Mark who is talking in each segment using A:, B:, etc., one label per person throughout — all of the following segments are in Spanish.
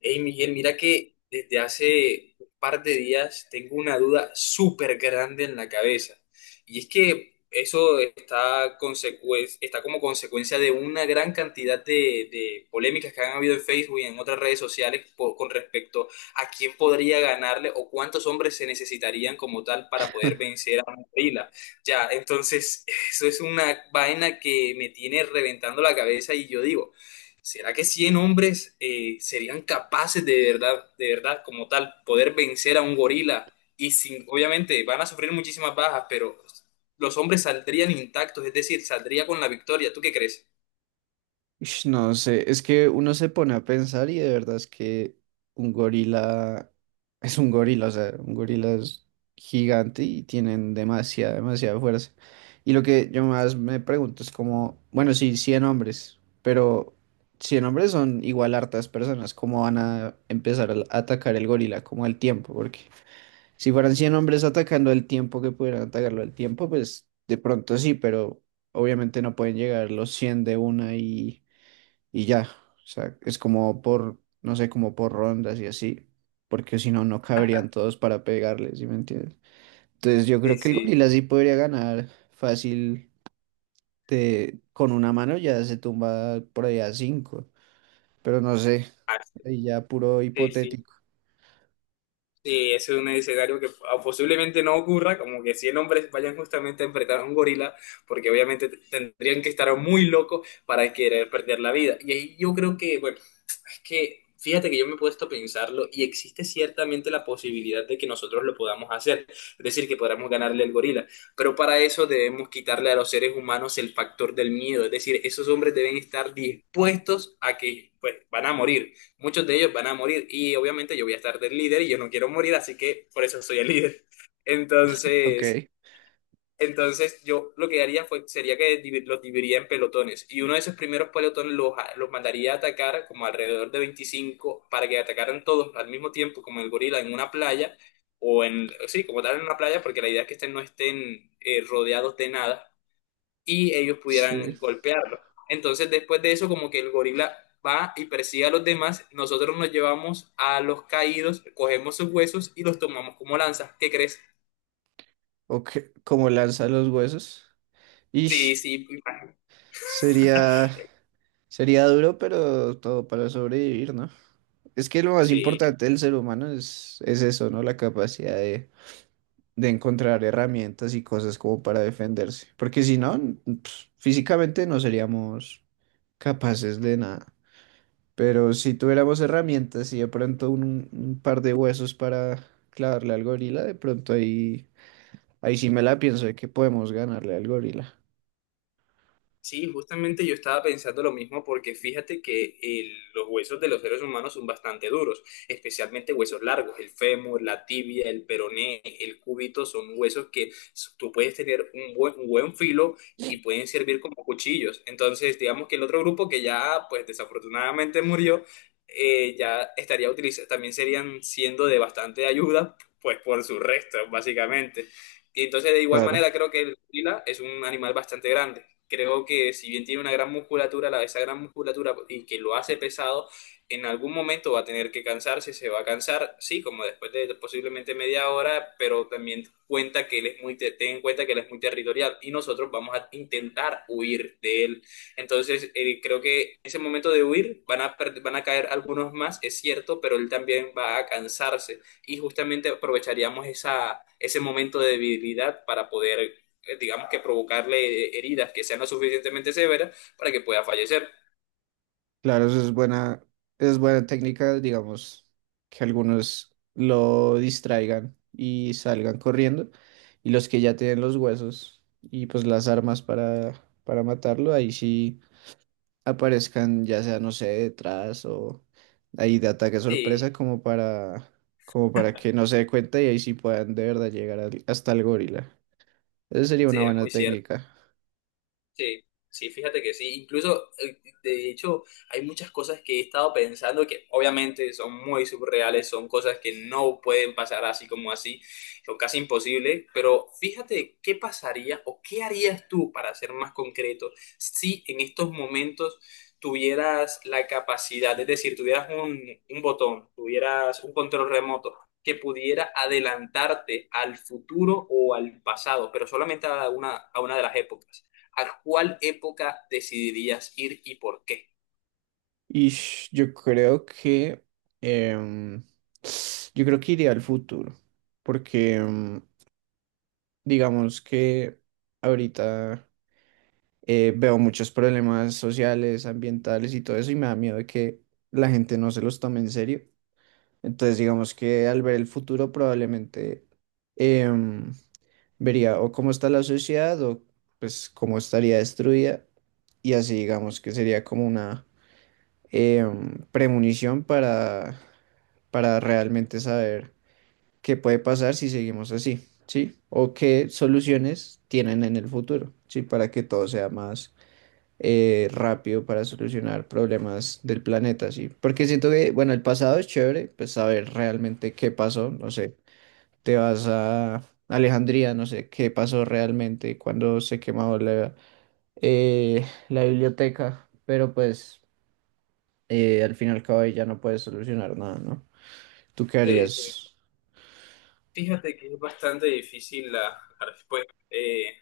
A: Hey Miguel, mira que desde hace un par de días tengo una duda súper grande en la cabeza. Y es que eso está, está como consecuencia de una gran cantidad de polémicas que han habido en Facebook y en otras redes sociales con respecto a quién podría ganarle o cuántos hombres se necesitarían como tal para poder vencer a un gorila. Ya, entonces eso es una vaina que me tiene reventando la cabeza y yo digo. ¿Será que 100 hombres serían capaces de verdad, como tal, poder vencer a un gorila? Y sin, obviamente van a sufrir muchísimas bajas, pero los hombres saldrían intactos, es decir, saldría con la victoria. ¿Tú qué crees?
B: Ush, no sé, es que uno se pone a pensar y de verdad es que un gorila es un gorila, o sea, un gorila es gigante y tienen demasiada, demasiada fuerza. Y lo que yo más me pregunto es como, bueno, sí, 100 hombres, pero 100 hombres son igual hartas personas, ¿cómo van a empezar a atacar el gorila? Como el tiempo, porque si fueran 100 hombres atacando el tiempo que pudieran atacarlo al tiempo, pues de pronto sí, pero obviamente no pueden llegar los 100 de una y ya. O sea, es como por, no sé, como por rondas y así, porque si no, no caberían todos para pegarles, ¿sí me entiendes? Entonces yo creo
A: Sí,
B: que el
A: sí.
B: gorila sí podría ganar fácil con una mano ya se tumba por ahí a cinco, pero no sé,
A: Ah,
B: ahí ya puro
A: sí, sí,
B: hipotético.
A: sí, ese es un escenario que posiblemente no ocurra, como que 100 hombres vayan justamente a enfrentar a un gorila, porque obviamente tendrían que estar muy locos para querer perder la vida. Y ahí yo creo que, bueno, es que fíjate que yo me he puesto a pensarlo y existe ciertamente la posibilidad de que nosotros lo podamos hacer, es decir, que podamos ganarle al gorila, pero para eso debemos quitarle a los seres humanos el factor del miedo, es decir, esos hombres deben estar dispuestos a que pues van a morir, muchos de ellos van a morir y obviamente yo voy a estar del líder y yo no quiero morir, así que por eso soy el líder.
B: Ok,
A: Entonces… entonces, yo lo que haría fue, sería que los dividiría en pelotones y uno de esos primeros pelotones los mandaría a atacar como alrededor de 25 para que atacaran todos al mismo tiempo, como el gorila, en una playa o en, sí, como tal en una playa, porque la idea es que estén, no estén rodeados de nada y ellos
B: sí.
A: pudieran golpearlo. Entonces, después de eso, como que el gorila va y persigue a los demás, nosotros nos llevamos a los caídos, cogemos sus huesos y los tomamos como lanzas. ¿Qué crees?
B: Ok, como lanza los huesos.
A: Sí,
B: Ish,
A: sí,
B: sería, sería duro, pero todo para sobrevivir, ¿no? Es que lo más
A: sí.
B: importante del ser humano es eso, ¿no? La capacidad de encontrar herramientas y cosas como para defenderse. Porque si no, n- pues, físicamente no seríamos capaces de nada. Pero si tuviéramos herramientas y de pronto un par de huesos para clavarle al gorila, de pronto ahí, ahí sí me la pienso de que podemos ganarle al gorila.
A: Sí, justamente yo estaba pensando lo mismo porque fíjate que los huesos de los seres humanos son bastante duros, especialmente huesos largos, el fémur, la tibia, el peroné, el cúbito, son huesos que tú puedes tener un buen filo y pueden servir como cuchillos. Entonces, digamos que el otro grupo que ya, pues desafortunadamente murió, ya estaría utilizando, también serían siendo de bastante ayuda, pues por sus restos, básicamente. Y entonces, de igual
B: Claro.
A: manera, creo que el gorila es un animal bastante grande, creo que si bien tiene una gran musculatura, la, esa gran musculatura y que lo hace pesado, en algún momento va a tener que cansarse, se va a cansar, sí, como después de posiblemente 1/2 hora, pero también cuenta que él es muy, ten en cuenta que él es muy territorial y nosotros vamos a intentar huir de él. Entonces, creo que en ese momento de huir van a, van a caer algunos más, es cierto, pero él también va a cansarse y justamente aprovecharíamos esa, ese momento de debilidad para poder digamos que provocarle heridas que sean lo suficientemente severas para que pueda fallecer.
B: Claro, eso es buena técnica, digamos, que algunos lo distraigan y salgan corriendo, y los que ya tienen los huesos y pues las armas para matarlo, ahí sí aparezcan, ya sea, no sé, detrás o ahí de ataque
A: Sí,
B: sorpresa como para que no se dé cuenta y ahí sí puedan de verdad llegar hasta el gorila. Esa sería
A: sí,
B: una
A: es
B: buena
A: muy cierto.
B: técnica.
A: Sí, sí, fíjate que sí. Incluso, de hecho, hay muchas cosas que he estado pensando que obviamente son muy surreales, son cosas que no pueden pasar así como así, son casi imposibles, pero fíjate qué pasaría o qué harías tú, para ser más concreto, si en estos momentos tuvieras la capacidad, es decir, tuvieras un botón, tuvieras un control remoto que pudiera adelantarte al futuro o al pasado, pero solamente a una de las épocas. ¿A cuál época decidirías ir y por qué?
B: Y yo creo que em, iría al futuro, porque digamos que ahorita veo muchos problemas sociales, ambientales y todo eso, y me da miedo de que la gente no se los tome en serio. Entonces, digamos que al ver el futuro probablemente em, vería o cómo está la sociedad o pues cómo estaría destruida y así digamos que sería como una eh, premonición para realmente saber qué puede pasar si seguimos así, ¿sí? O qué soluciones tienen en el futuro, ¿sí? Para que todo sea más rápido para solucionar problemas del planeta, ¿sí? Porque siento que, bueno, el pasado es chévere, pues saber realmente qué pasó, no sé, te vas a Alejandría, no sé qué pasó realmente cuando se quemó la biblioteca, pero pues al fin y al cabo ahí ya no puedes solucionar nada, ¿no? ¿Tú qué
A: Sí, sí.
B: harías?
A: Fíjate que es bastante difícil la, la respuesta.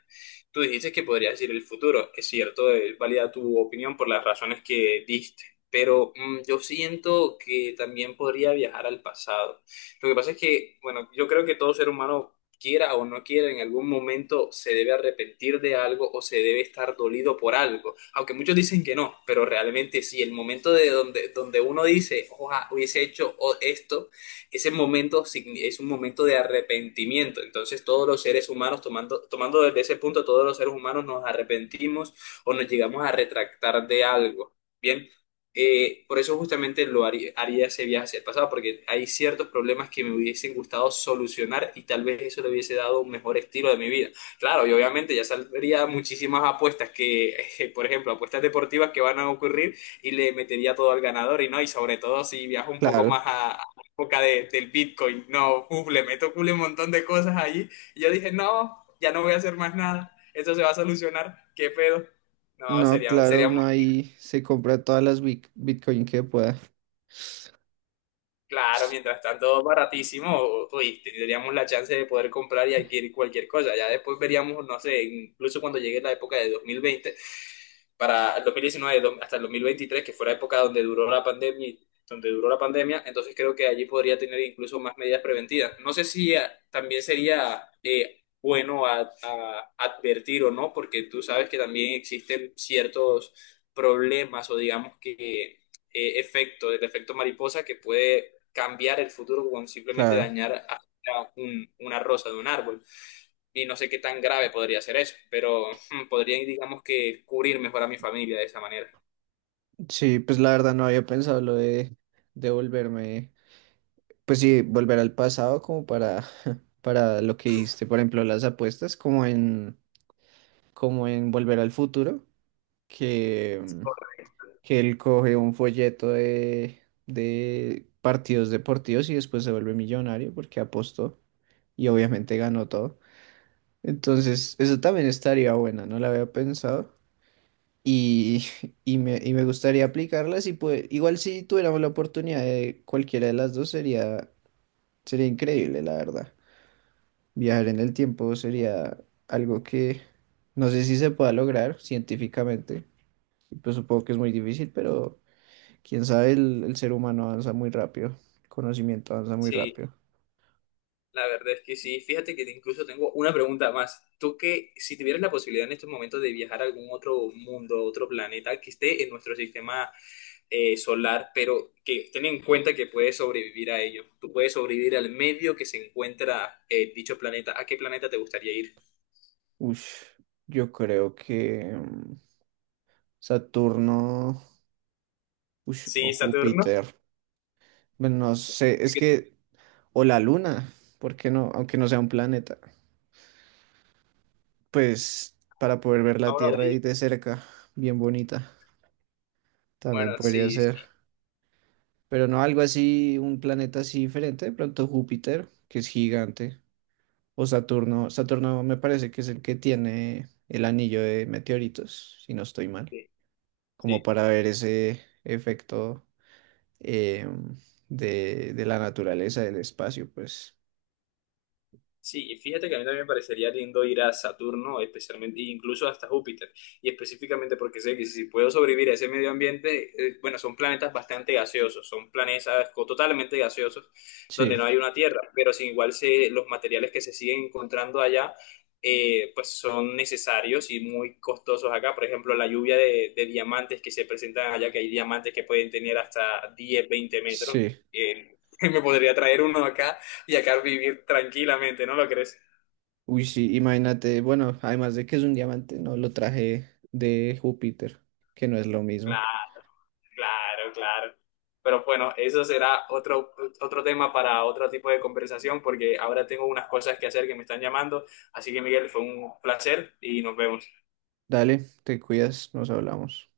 A: Tú dijiste que podrías decir el futuro. Es cierto, es válida tu opinión por las razones que diste, pero yo siento que también podría viajar al pasado. Lo que pasa es que, bueno, yo creo que todo ser humano, quiera o no quiera, en algún momento se debe arrepentir de algo o se debe estar dolido por algo. Aunque muchos dicen que no, pero realmente sí, el momento de donde, donde uno dice, ojalá hubiese hecho esto, ese momento es un momento de arrepentimiento. Entonces todos los seres humanos, tomando, tomando desde ese punto, todos los seres humanos nos arrepentimos o nos llegamos a retractar de algo. Bien, por eso justamente lo haría, haría ese viaje hacia el pasado, porque hay ciertos problemas que me hubiesen gustado solucionar y tal vez eso le hubiese dado un mejor estilo de mi vida. Claro, y obviamente ya saldría muchísimas apuestas que, por ejemplo, apuestas deportivas que van a ocurrir y le metería todo al ganador y no, y sobre todo si viajo un poco
B: Claro,
A: más época del Bitcoin. No, uf, le meto culo un montón de cosas allí. Y yo dije, no, ya no voy a hacer más nada. Esto se va a solucionar. ¿Qué pedo? No,
B: no,
A: sería,
B: claro,
A: sería muy
B: uno ahí se compra todas las Bitcoin que pueda.
A: claro. Mientras tanto, baratísimo. Uy, tendríamos la chance de poder comprar y adquirir cualquier cosa. Ya después veríamos, no sé, incluso cuando llegue la época de 2020 para el 2019 hasta el 2023, que fue la época donde duró la pandemia, donde duró la pandemia, entonces creo que allí podría tener incluso más medidas preventivas. No sé si también sería bueno advertir o no, porque tú sabes que también existen ciertos problemas o digamos que efecto, el efecto mariposa que puede cambiar el futuro con simplemente
B: Claro,
A: dañar a una rosa de un árbol y no sé qué tan grave podría ser eso, pero podría, digamos que, cubrir mejor a mi familia de esa manera.
B: sí, pues la verdad no había pensado lo de volverme, pues sí, volver al pasado como para, para lo que hiciste, por ejemplo, las apuestas, como en Volver al Futuro, que, mm, que él coge un folleto de partidos deportivos y después se vuelve millonario porque apostó. Y obviamente ganó todo. Entonces, eso también estaría bueno, no la había pensado. Y, y me gustaría aplicarlas y pues igual si tuviéramos la oportunidad de cualquiera de las dos sería, sería increíble, la verdad. Viajar en el tiempo sería algo que no sé si se pueda lograr científicamente. Y pues supongo que es muy difícil, pero quién sabe, el ser humano avanza muy rápido, el conocimiento avanza muy
A: Sí,
B: rápido.
A: la verdad es que sí. Fíjate que incluso tengo una pregunta más. Tú que si tuvieras la posibilidad en estos momentos de viajar a algún otro mundo, otro planeta que esté en nuestro sistema solar, pero que ten en cuenta que puedes sobrevivir a ello. Tú puedes sobrevivir al medio que se encuentra dicho planeta. ¿A qué planeta te gustaría ir?
B: Ush, yo creo que Saturno. Ush, o
A: Sí, Saturno,
B: Júpiter. Bueno, no sé, es que, o la Luna, ¿por qué no? Aunque no sea un planeta. Pues para poder ver
A: a
B: la
A: uno de
B: Tierra ahí
A: ellos.
B: de cerca, bien bonita, también
A: Bueno,
B: podría
A: sí,
B: ser.
A: sí,
B: Pero no algo así, un planeta así diferente, de pronto Júpiter, que es gigante, o Saturno. Saturno me parece que es el que tiene el anillo de meteoritos, si no estoy mal,
A: sí,
B: como
A: sí.
B: para ver ese efecto em, de la naturaleza, del espacio, pues
A: Sí, y fíjate que a mí también me parecería lindo ir a Saturno, especialmente, e incluso hasta Júpiter, y específicamente porque sé que si puedo sobrevivir a ese medio ambiente, bueno, son planetas bastante gaseosos, son planetas totalmente gaseosos, donde
B: sí.
A: no hay una Tierra, pero sin igual se, los materiales que se siguen encontrando allá, pues son necesarios y muy costosos acá. Por ejemplo, la lluvia de diamantes que se presentan allá, que hay diamantes que pueden tener hasta 10 20 metros.
B: Sí,
A: eh, me podría traer uno acá y acá vivir tranquilamente, ¿no lo crees?
B: uy, sí, imagínate, bueno, además de que es un diamante, no lo traje de Júpiter, que no es lo mismo.
A: Claro, claro, claro. Pero bueno, eso será otro, otro tema para otro tipo de conversación porque ahora tengo unas cosas que hacer que me están llamando. Así que Miguel, fue un placer y nos vemos.
B: Dale, te cuidas, nos hablamos.